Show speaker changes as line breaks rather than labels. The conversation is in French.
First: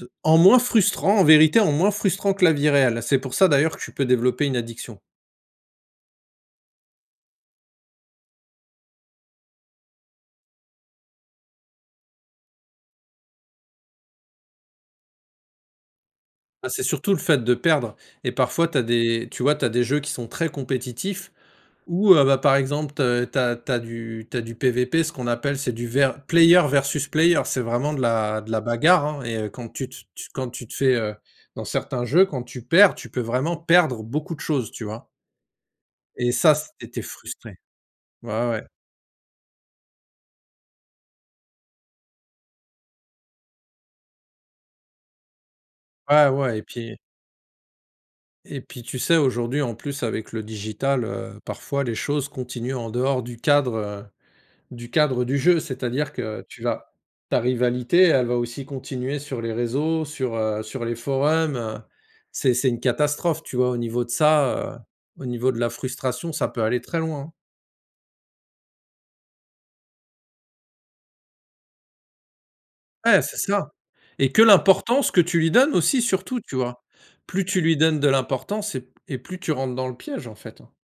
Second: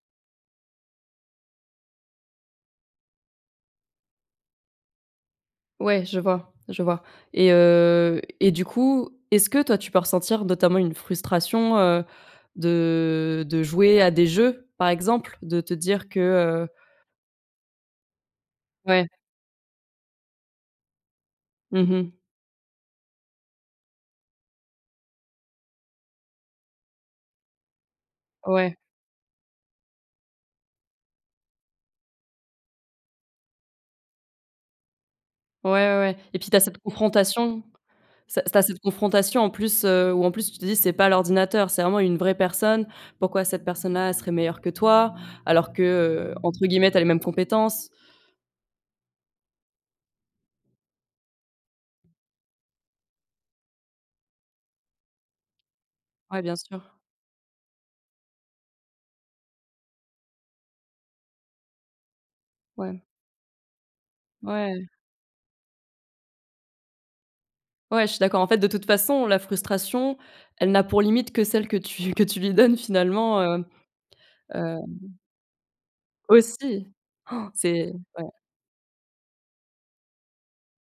Heu, en moins frustrant, en vérité, en moins frustrant que la vie réelle. C'est pour ça, d'ailleurs, que tu peux développer une addiction.
Ouais, je vois, je vois et heu et du coup, est-ce que toi, tu peux ressentir, notamment, une frustration, heu, de de jouer à des jeux, par exemple? De te dire que heu
Ah, c'est surtout le fait de perdre et parfois tu as
Ouais.
des tu vois, tu as des jeux qui sont très compétitifs
Mmh
ou
mh.
heu, bah, par exemple, te tu as tu as du tu as du PVP, ce qu'on appelle, c'est du vers player versus player, c'est vraiment de la de la
Ouais.
bagarre, hein et heu, quand tu tu tu quand tu te fais, heu, dans certains jeux, quand tu perds, tu peux vraiment perdre beaucoup de choses, tu vois?
Ouais, ouais, ouais
Et
et puis,
ça,
tu as cette
c'est tu es frustré.
confrontation.
Ouais,
Ça,
ouais,
c tu as
ouais.
cette confrontation, en plus, heu, où, en plus, tu te dis: «C'est pas l'ordinateur, c'est vraiment une vraie personne». Pourquoi cette personne-là, elle serait meilleure que toi? Alors que,
Ouais,
heu,
ouais et
entre guillemets, «tu
puis
as les mêmes compétences».
et puis, tu sais, aujourd'hui, en plus, avec le digital, heu, parfois les choses continuent en dehors du cadre, heu, du cadre du jeu. C'est-à-dire
Ouais,
que
bien
tu vas
sûr.
ta rivalité, elle va aussi continuer sur les réseaux, sur, heu, sur les forums, heu. C'est c'est une
Ouais.
catastrophe, tu vois? Au niveau de ça, heu,
Ouais.
au niveau de la frustration, ça peut aller très loin, hein.
Ouais, je suis d'accord. En fait, de toute façon, la frustration, elle n'a pour limite que celle que tu lui que tu lui donnes,
Ouais, c'est
finalement, heu,
ça et que
hem
l'importance que tu lui donnes aussi, surtout, tu vois?
aussi.
Plus tu lui
c'est
donnes de
ouais.
l'importance et p et plus tu rentres dans le piège, en fait, hein.